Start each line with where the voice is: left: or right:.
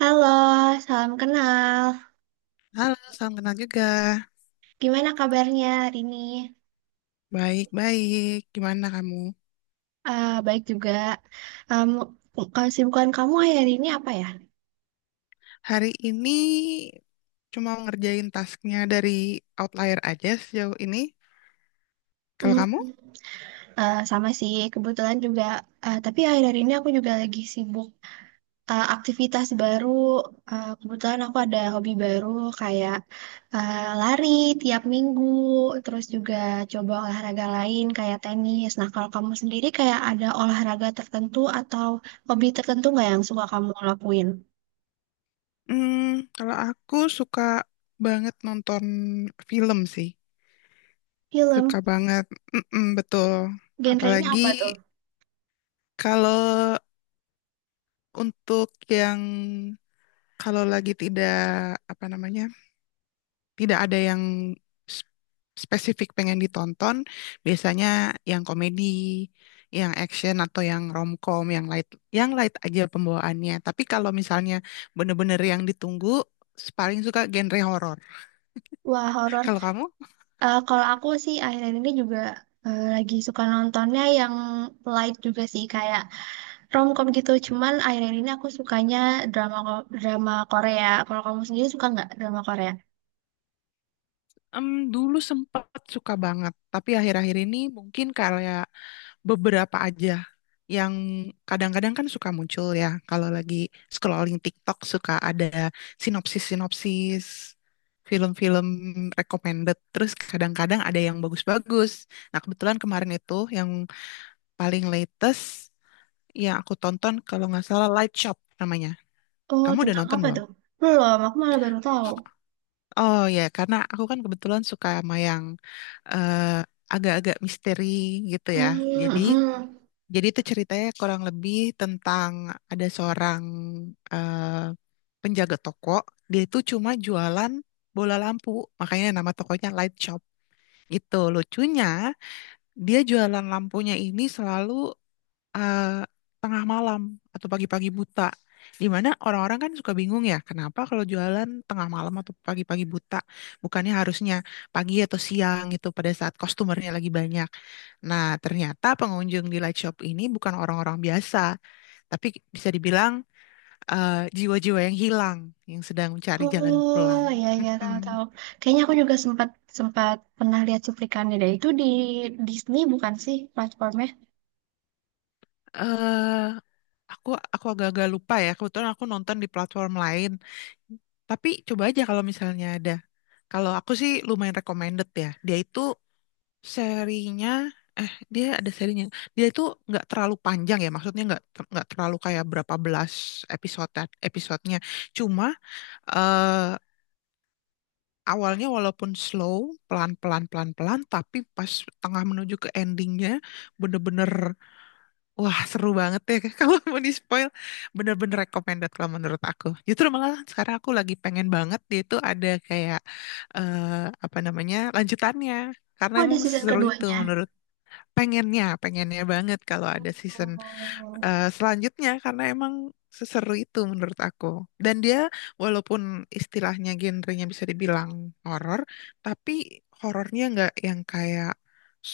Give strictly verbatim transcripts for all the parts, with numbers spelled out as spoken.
right: Halo, salam kenal.
left: Halo, salam kenal juga.
right: Gimana kabarnya hari ini?
left: Baik-baik, gimana kamu?
right: Ah, baik juga. Um, kesibukan kamu akhir ini apa ya?
left: Hari ini cuma ngerjain tasknya dari Outlier aja sejauh ini. Kalau
right: Hmm,
left: kamu?
right: eh, sama sih, kebetulan juga. Eh, tapi akhir ini aku juga lagi sibuk eh, aktivitas baru. Eh, kebetulan aku ada hobi baru kayak eh, lari tiap minggu, terus juga coba olahraga lain kayak tenis. Nah, kalau kamu sendiri kayak ada olahraga tertentu atau hobi tertentu nggak yang suka kamu lakuin?
left: Hmm, kalau aku suka banget nonton film sih. Suka
right: Film,
left: banget. Mm-mm, betul.
right: genrenya
left: Apalagi
right: apa tuh?
left: kalau untuk yang kalau lagi tidak, apa namanya, tidak ada yang s- spesifik pengen ditonton. Biasanya yang komedi, yang action atau yang romcom, yang light, yang light aja pembawaannya. Tapi kalau misalnya bener-bener yang ditunggu, paling suka genre horor.
right: Wah, horor.
left: Kalau kamu?
right: Eh, kalau aku sih akhir-akhir ini juga eh, lagi suka nontonnya yang light juga sih, kayak romcom gitu. Cuman akhir-akhir ini aku sukanya drama ko- drama Korea. Kalau kamu sendiri suka nggak drama Korea?
left: Em, Dulu sempat suka banget, tapi akhir-akhir ini mungkin kayak beberapa aja yang kadang-kadang kan suka muncul ya kalau lagi scrolling TikTok suka ada sinopsis-sinopsis film-film recommended terus kadang-kadang ada yang bagus-bagus. Nah, kebetulan kemarin itu yang paling latest yang aku tonton kalau nggak salah Light Shop namanya.
right: Oh,
left: Kamu udah
right: tentang
left: nonton
right: apa
left: belum?
right: tuh? Belum, aku malah baru tahu.
left: Oh ya, karena aku kan kebetulan suka sama yang eh, agak-agak misteri gitu ya.
right: Hmm, hmm,
left: Jadi
right: hmm.
left: Jadi itu ceritanya kurang lebih tentang ada seorang eh, penjaga toko. Dia itu cuma jualan bola lampu, makanya nama tokonya Light Shop. Gitu lucunya, dia jualan lampunya ini selalu eh, tengah malam atau pagi-pagi buta. Dimana orang-orang kan suka bingung ya, kenapa kalau jualan tengah malam atau pagi-pagi buta, bukannya harusnya pagi atau siang gitu pada saat customernya lagi banyak. Nah, ternyata pengunjung di light shop ini bukan orang-orang biasa, tapi bisa dibilang eh, jiwa-jiwa yang hilang, yang sedang mencari jalan
right: Oh,
left: pulang.
right: ya ya,
left: Mm-mm.
right: tahu-tahu. Kayaknya aku juga sempat sempat pernah lihat cuplikannya deh. Itu di Disney bukan sih platformnya?
left: Eh, aku aku agak-agak lupa ya, kebetulan aku nonton di platform lain. Tapi coba aja kalau misalnya ada. Kalau aku sih lumayan recommended ya. Dia itu serinya, eh dia ada serinya. Dia itu nggak terlalu panjang ya, maksudnya nggak ter- nggak terlalu kayak berapa belas episode episodenya. Cuma eh awalnya walaupun slow, pelan-pelan, pelan-pelan, tapi pas tengah menuju ke endingnya, bener-bener, wah seru banget ya. Kalau mau di-spoil, bener-bener recommended kalau menurut aku. Justru malah sekarang aku lagi pengen banget dia itu ada kayak, eh, apa namanya, lanjutannya. Karena
right: Oh, ada
left: emang
right: season
left: seru itu
right: keduanya.
left: menurut pengennya, pengennya banget kalau ada season
right: Oh,
left: eh, selanjutnya karena emang seseru itu menurut aku. Dan dia walaupun istilahnya genrenya bisa dibilang horor, tapi horornya nggak yang kayak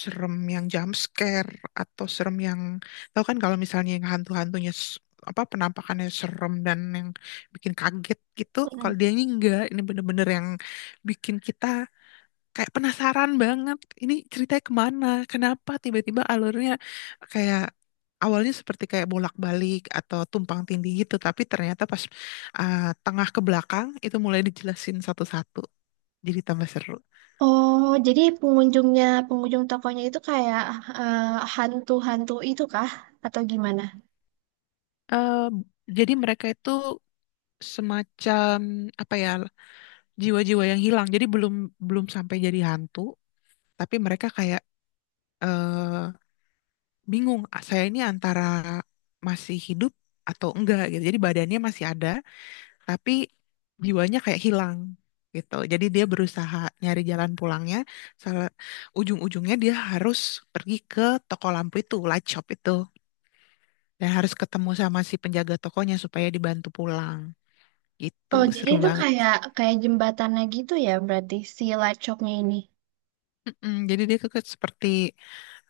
left: serem yang jump scare atau serem yang tahu kan kalau misalnya yang hantu-hantunya s- apa penampakannya serem dan yang bikin kaget gitu. Kalau dia ini enggak, ini bener-bener yang bikin kita kayak penasaran banget ini ceritanya kemana, kenapa tiba-tiba alurnya kayak awalnya seperti kayak bolak-balik atau tumpang tindih gitu tapi ternyata pas uh, tengah ke belakang itu mulai dijelasin satu-satu jadi tambah seru.
right: oh, jadi pengunjungnya, pengunjung tokonya itu kayak eh, hantu-hantu itu kah? Atau gimana?
left: Eh, jadi mereka itu semacam, apa ya, jiwa-jiwa yang hilang, jadi belum belum sampai jadi hantu, tapi mereka kayak eh, bingung, "Ah, saya ini antara masih hidup atau enggak" gitu. Jadi badannya masih ada tapi jiwanya kayak hilang gitu. Jadi dia berusaha nyari jalan pulangnya. Salah ujung-ujungnya dia harus pergi ke toko lampu itu, light shop itu, dan harus ketemu sama si penjaga tokonya supaya dibantu pulang. Gitu,
right: Oh, jadi
left: seru
right: itu
left: banget.
right: kayak kayak jembatannya gitu ya berarti si light shopnya ini.
left: Mm-mm, jadi dia ke ke- seperti,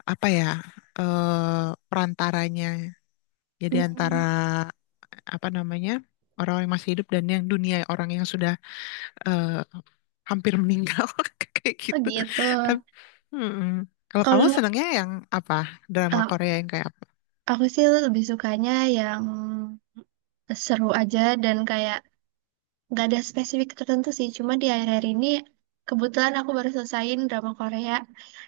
left: apa ya, eh, perantaranya. Jadi antara,
right: Hmm.
left: apa namanya, orang yang masih hidup dan yang dunia orang yang sudah eh, hampir meninggal kayak
right: Oh
left: gitu.
right: gitu.
left: Tapi mm-mm. Kalau kamu
right: Kalau
left: senangnya yang apa? Drama
right: eh,
left: Korea yang kayak apa?
right: aku sih lebih sukanya yang seru aja dan kayak nggak ada spesifik tertentu sih, cuma di akhir-akhir ini kebetulan aku baru selesaiin drama Korea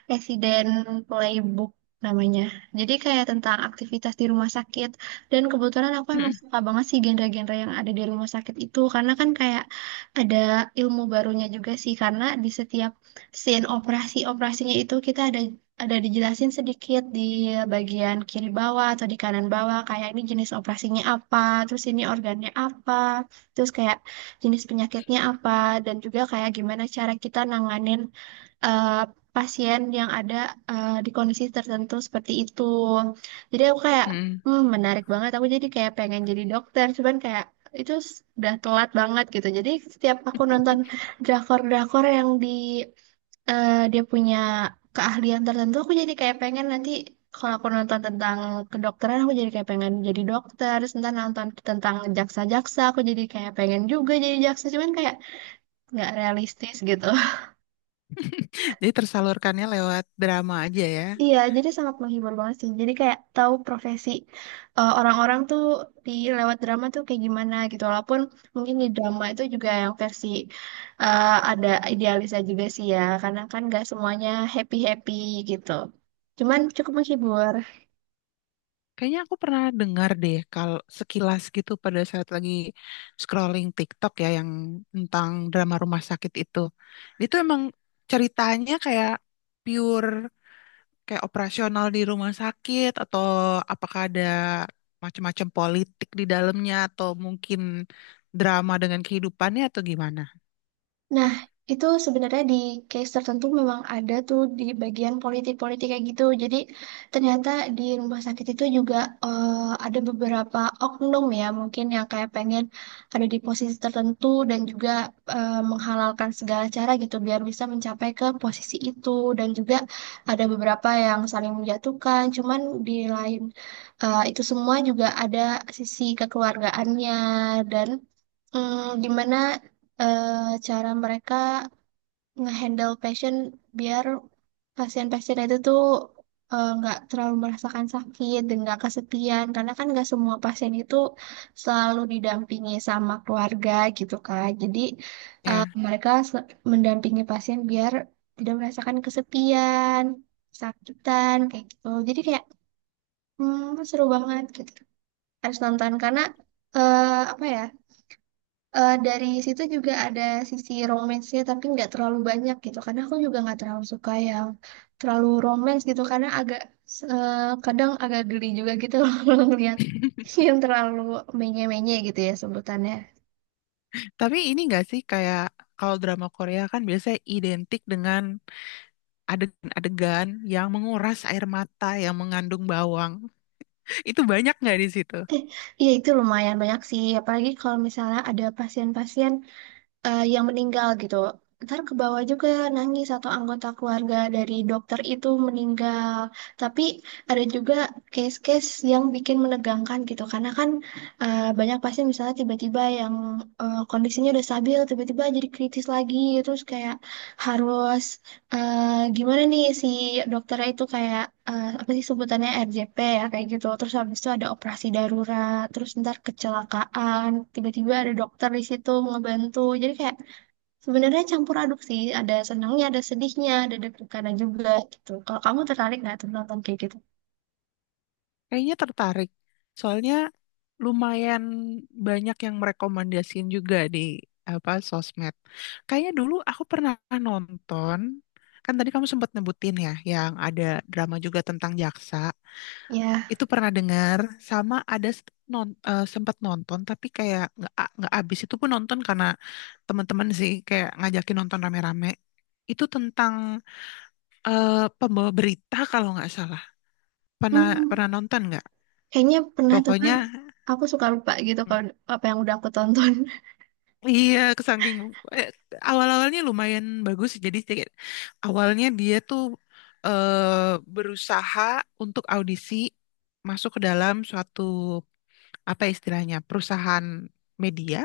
right: Resident Playbook namanya, jadi kayak tentang aktivitas di rumah sakit. Dan kebetulan aku emang
left: Mm-mm.
right: suka banget sih genre-genre yang ada di rumah sakit itu karena kan kayak ada ilmu barunya juga sih, karena di setiap scene operasi-operasinya itu kita ada ada dijelasin sedikit di bagian kiri bawah atau di kanan bawah kayak ini jenis operasinya apa, terus ini organnya apa, terus kayak jenis penyakitnya apa, dan juga kayak gimana cara kita nanganin eh, pasien yang ada eh, di kondisi tertentu seperti itu. Jadi aku kayak,
left: Mm.
right: hmm, menarik banget. Aku jadi kayak pengen jadi dokter, cuman kayak itu s- udah telat banget gitu. Jadi setiap aku nonton drakor-drakor yang di eh, dia punya keahlian tertentu aku jadi kayak pengen nanti kalau aku nonton tentang kedokteran aku jadi kayak pengen jadi dokter, terus ntar nonton tentang jaksa-jaksa aku jadi kayak pengen juga jadi jaksa, cuman kayak nggak realistis gitu.
left: Jadi tersalurkannya lewat drama aja ya.
right: Iya, jadi sangat menghibur banget sih, jadi kayak tahu profesi eh, orang-orang tuh di lewat drama tuh kayak gimana gitu, walaupun mungkin di drama itu juga yang versi eh, ada idealisnya juga sih ya, karena kan nggak semuanya happy-happy gitu, cuman cukup menghibur.
left: Kayaknya aku pernah dengar deh kalau sekilas gitu pada saat lagi scrolling TikTok ya yang tentang drama rumah sakit itu. Itu emang ceritanya kayak pure kayak operasional di rumah sakit atau apakah ada macam-macam politik di dalamnya atau mungkin drama dengan kehidupannya atau gimana?
right: Nah, itu sebenarnya di case tertentu memang ada tuh di bagian politik-politik kayak gitu. Jadi ternyata di rumah sakit itu juga eh, ada beberapa oknum ya mungkin yang kayak pengen ada di posisi tertentu dan juga eh, menghalalkan segala cara gitu biar bisa mencapai ke posisi itu. Dan juga ada beberapa yang saling menjatuhkan. Cuman di lain eh, itu semua juga ada sisi kekeluargaannya dan dimana eh, cara mereka ngehandle pasien biar pasien-pasien itu tuh eh, nggak terlalu merasakan sakit dan nggak kesepian, karena kan nggak semua pasien itu selalu didampingi sama keluarga gitu kan. Jadi eh,
left: Ya.
right: mereka se- mendampingi pasien biar tidak merasakan kesepian sakitan kayak gitu, jadi kayak hmm, seru banget gitu harus nonton karena eh, apa ya. Eh, dari situ juga ada sisi romance-nya tapi nggak terlalu banyak gitu, karena aku juga nggak terlalu suka yang terlalu romance gitu karena agak eh, kadang agak geli juga gitu loh kalau ngeliat yang terlalu menye-menye gitu ya sebutannya.
left: Tapi ini nggak sih kayak kalau drama Korea kan biasanya identik dengan adegan-adegan yang menguras air mata yang mengandung bawang. Itu banyak nggak di situ?
right: Eh, Iya itu lumayan banyak sih apalagi kalau misalnya ada pasien-pasien eh, yang meninggal gitu. Ntar ke bawah juga nangis atau anggota keluarga dari dokter itu meninggal. Tapi ada juga case-case yang bikin menegangkan gitu. Karena kan eh, banyak pasien misalnya tiba-tiba yang eh, kondisinya udah stabil, tiba-tiba jadi kritis lagi. Terus kayak harus eh gimana nih si dokternya itu kayak eh, apa sih sebutannya R J P ya kayak gitu, terus habis itu ada operasi darurat, terus ntar kecelakaan tiba-tiba ada dokter di situ ngebantu, jadi kayak sebenarnya campur aduk sih, ada senangnya ada sedihnya ada deg-degannya juga gitu. Kalau kamu tertarik nggak tuh nonton kayak gitu?
left: Kayaknya tertarik. Soalnya lumayan banyak yang merekomendasiin juga di apa sosmed. Kayaknya dulu aku pernah nonton, kan tadi kamu sempat nyebutin ya, yang ada drama juga tentang jaksa.
right: Ya,
left: Itu pernah dengar sama ada s- non, eh, sempat nonton tapi kayak nggak a- nggak abis itu pun nonton karena teman-teman sih kayak ngajakin nonton rame-rame. Itu tentang eh, pembawa berita kalau nggak salah. Pernah
right: hmm,
left: Pernah nonton nggak?
right: kayaknya pernah tuh kan,
left: Pokoknya
right: aku suka lupa gitu
left: mm,
right: kalau apa yang udah aku tonton.
left: iya kesangking eh, awal-awalnya lumayan bagus jadi kayak awalnya dia tuh eh, berusaha untuk audisi masuk ke dalam suatu apa istilahnya perusahaan media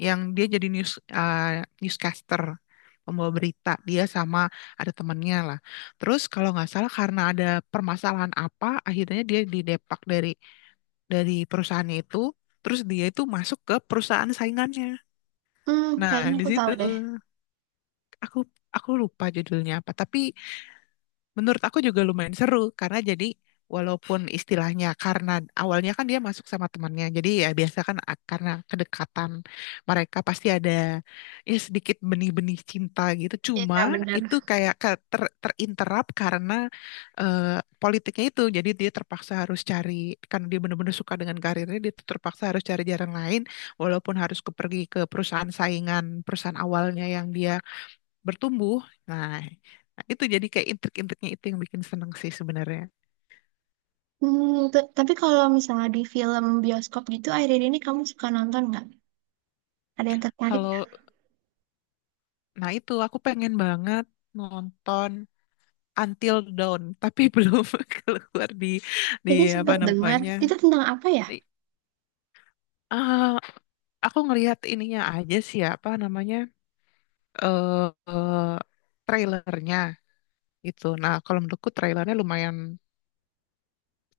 left: yang dia jadi news eh, newscaster pembawa berita dia sama ada temannya lah terus kalau nggak salah karena ada permasalahan apa akhirnya dia didepak dari dari perusahaannya itu terus dia itu masuk ke perusahaan saingannya.
right: Hmm,
left: Nah,
right: kayaknya
left: di
right: aku tahu
left: situ
right: deh.
left: aku aku lupa judulnya apa, tapi menurut aku juga lumayan seru karena jadi walaupun istilahnya karena awalnya kan dia masuk sama temannya, jadi ya biasa kan a- karena kedekatan mereka pasti ada ya sedikit benih-benih cinta gitu.
right: Iya
left: Cuma
right: bener.
left: itu kayak ke- ter, terinterap karena eh, politiknya itu, jadi dia terpaksa harus cari karena dia benar-benar suka dengan karirnya, dia tuh terpaksa harus cari jalan lain walaupun harus ke- pergi ke perusahaan saingan perusahaan awalnya yang dia bertumbuh. Nah, nah, itu jadi kayak intrik-intriknya itu yang bikin seneng sih sebenarnya.
right: Hmm, t- tapi kalau misalnya di film bioskop gitu, akhir-akhir ini kamu suka nonton nggak? Ada yang tertarik?
left: Kalau, nah itu aku pengen banget nonton Until Dawn, tapi belum keluar di di
right: Kayaknya
left: apa
right: sempet dengar.
left: namanya?
right: Itu tentang apa ya?
left: Di- ah, aku ngelihat ininya aja sih ya, apa namanya? eh eh, Trailernya gitu. Nah, kalau menurutku trailernya lumayan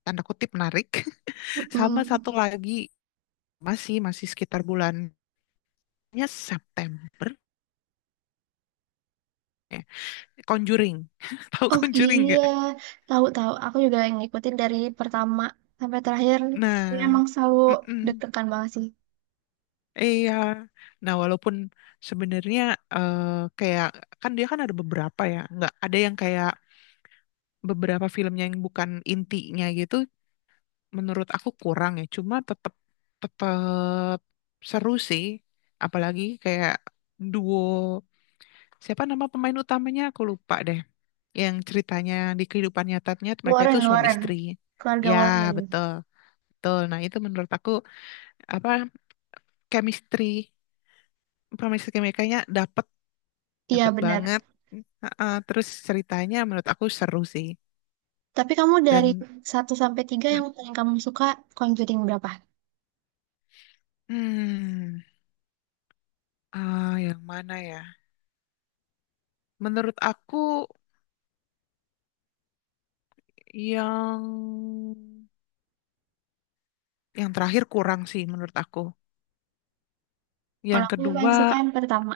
left: tanda kutip menarik. Sama satu
right: Mm-mm.
left: lagi masih masih sekitar bulannya September. Ya. Conjuring. Tahu
right: Oh
left: Conjuring
right: iya,
left: nggak?
right: tahu-tahu. Aku juga yang ngikutin dari pertama sampai terakhir.
left: Nah,
right: Emang selalu
left: mm-mm.
right: deg-degan banget sih.
left: Iya. Nah, walaupun sebenarnya eh, kayak kan dia kan ada beberapa ya, nggak ada yang kayak beberapa filmnya yang bukan intinya gitu. Menurut aku kurang ya. Cuma tetap tetap seru sih. Apalagi kayak duo siapa nama pemain utamanya aku lupa deh. Yang ceritanya di kehidupan nyatanya mereka itu
right: Warren,
left: suami
right: Warren.
left: istri.
right: Keluarga
left: Ya,
right: Warren.
left: betul. Betul. Nah, itu menurut aku apa chemistry chemistry mereka-nya dapet,
right: Iya
left: dapet
right: benar.
left: banget. Heeh, terus ceritanya menurut aku seru sih
right: Tapi kamu dari
left: dan
right: satu sampai tiga yang paling kamu suka Conjuring berapa?
left: hmm, ah, yang mana ya, menurut aku yang yang terakhir kurang sih menurut aku,
right: Kalau
left: yang
right: aku yang paling
left: kedua
right: suka yang pertama.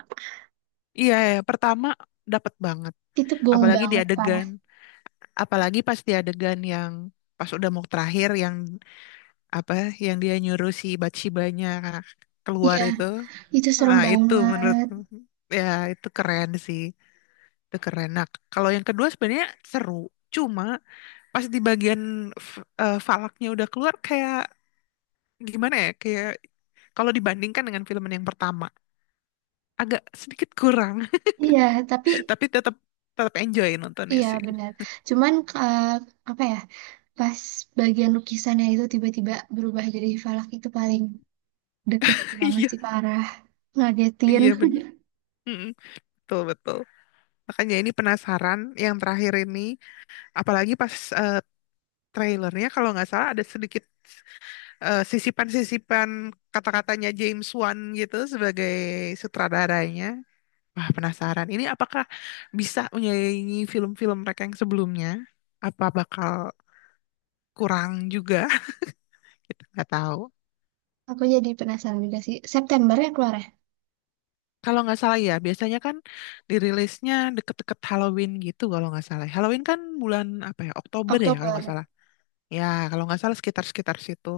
left: iya ya pertama dapat banget.
right: Itu gong
left: Apalagi di
right: banget parah.
left: adegan apalagi pas di adegan yang pas udah mau terakhir yang apa, yang dia nyuruh si Bathsheba-nya keluar
right: Iya,
left: itu.
right: itu serem
left: Ah, itu menurut,
right: banget.
left: ya itu keren sih. Itu keren. Nah, kalau yang kedua sebenarnya seru. Cuma pas di bagian f- eh, falaknya udah keluar kayak gimana ya? Kayak kalau dibandingkan dengan film yang pertama agak sedikit kurang,
right: Iya, tapi
left: tapi tetap tetap enjoy nontonnya
right: iya
left: sih.
right: benar. Cuman eh, apa ya? Pas bagian lukisannya itu tiba-tiba berubah jadi falak itu paling deg-degan banget
left: Iya,
right: sih parah. Ngagetin.
left: iya bener. Mm-mm, betul, betul. Makanya ini penasaran yang terakhir ini apalagi pas eh, trailernya kalau nggak salah ada sedikit eh, sisipan-sisipan kata-katanya James Wan gitu sebagai sutradaranya. Wah, penasaran. Ini apakah bisa menyaingi film-film mereka yang sebelumnya? Apa bakal kurang juga? Kita nggak tahu.
right: Aku jadi penasaran juga sih. September ya keluar ya?
left: Kalau nggak salah ya, biasanya kan dirilisnya deket-deket Halloween gitu kalau nggak salah. Halloween kan bulan apa ya? Oktober ya kalau nggak
right: Oktober.
left: salah. Ya, kalau nggak salah sekitar-sekitar situ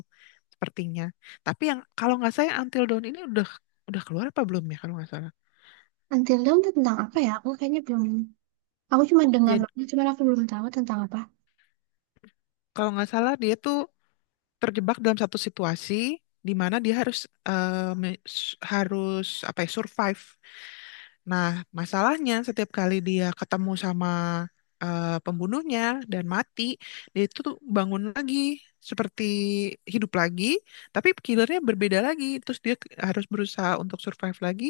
left: sepertinya. Tapi yang kalau nggak salah yang Until Dawn ini udah udah keluar apa belum ya kalau nggak salah.
right: Until Dawn tuh tentang apa ya? Aku kayaknya belum. Aku cuma dengar doang, cuman aku belum tahu tentang apa.
left: Kalau nggak salah dia tuh terjebak dalam satu situasi di mana dia harus eh, me- s- harus apa ya survive. Nah, masalahnya setiap kali dia ketemu sama eh, pembunuhnya dan mati, dia itu tuh bangun lagi seperti hidup lagi, tapi killernya berbeda lagi. Terus dia ke- harus berusaha untuk survive lagi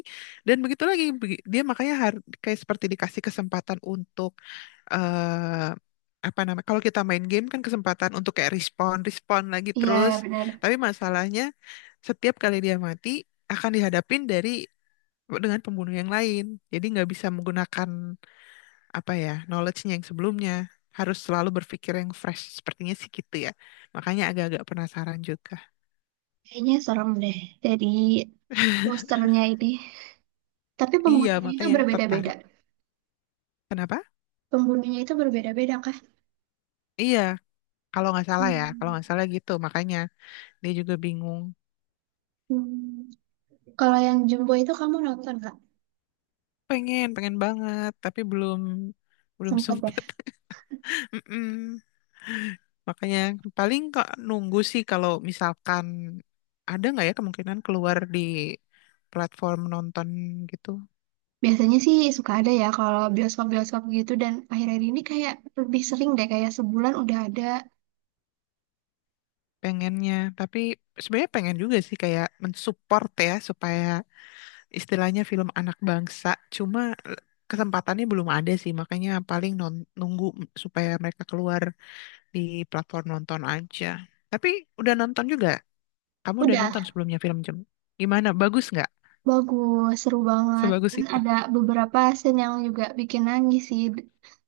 left: dan begitu lagi. Begi- dia makanya har- kayak seperti dikasih kesempatan untuk eh, apa namanya? Kalau kita main game kan kesempatan untuk kayak respon, respon lagi terus.
right: Iya, benar.
left: Tapi masalahnya setiap kali dia mati akan dihadapin dari dengan pembunuh yang lain. Jadi nggak bisa menggunakan apa ya knowledge-nya yang sebelumnya. Harus selalu berpikir yang fresh. Sepertinya sih gitu ya. Makanya agak-agak penasaran juga.
right: Kayaknya serem deh. Jadi posternya ini. Tapi
left: Iya,
right: pembunuhnya itu
left: makanya
right: berbeda-beda.
left: tertarik. Kenapa?
right: Pembunuhnya itu berbeda-beda kah?
left: Iya, kalau nggak salah ya, kalau
right: Hmm.
left: nggak salah gitu. Makanya dia juga bingung.
right: Hmm, kalau yang Jumbo itu kamu nonton nggak?
left: Pengen, pengen banget, tapi belum belum
right: Sempet ya?
left: sempet. Mm-mm. Makanya paling kok nunggu sih kalau misalkan ada nggak ya kemungkinan keluar di platform nonton gitu.
right: Biasanya sih suka ada ya kalau bioskop-bioskop gitu, dan akhir-akhir ini kayak lebih sering deh kayak sebulan udah ada.
left: Pengennya tapi sebenarnya pengen juga sih kayak mensupport ya supaya istilahnya film anak bangsa cuma eh, kesempatannya belum ada sih makanya paling non- nunggu supaya mereka keluar di platform nonton aja. Tapi udah nonton juga, kamu udah nonton
right: Udah,
left: sebelumnya film Jem, gimana bagus nggak,
right: bagus, seru banget.
left: sebagus
right: Dan
left: itu?
right: ada beberapa scene yang juga bikin nangis sih.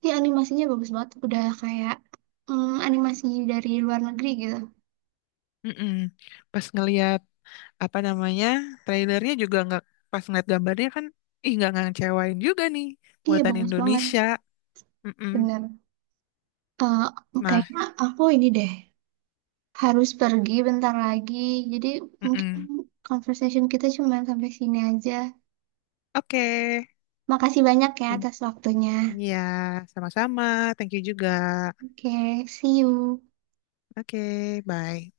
right: Iya animasinya bagus banget. Udah kayak mm, animasi dari luar negeri gitu.
left: Mm-mm. Pas ngelihat apa namanya trailernya juga nggak, pas ngeliat gambarnya kan ih nggak ngecewain juga nih
right: Iya
left: buatan
right: bagus banget,
left: Indonesia. Mm-mm.
right: bener. Eh,
left: Nah,
right: kayaknya aku ini deh. Harus pergi bentar lagi. Jadi mungkin
left: mm-mm.
right: conversation kita cuma sampai sini aja.
left: Oke,
right: Makasih banyak ya
left: thank-
right: atas waktunya.
left: iya, sama-sama. Thank you juga.
right: Oke, see you.
left: Oke, bye.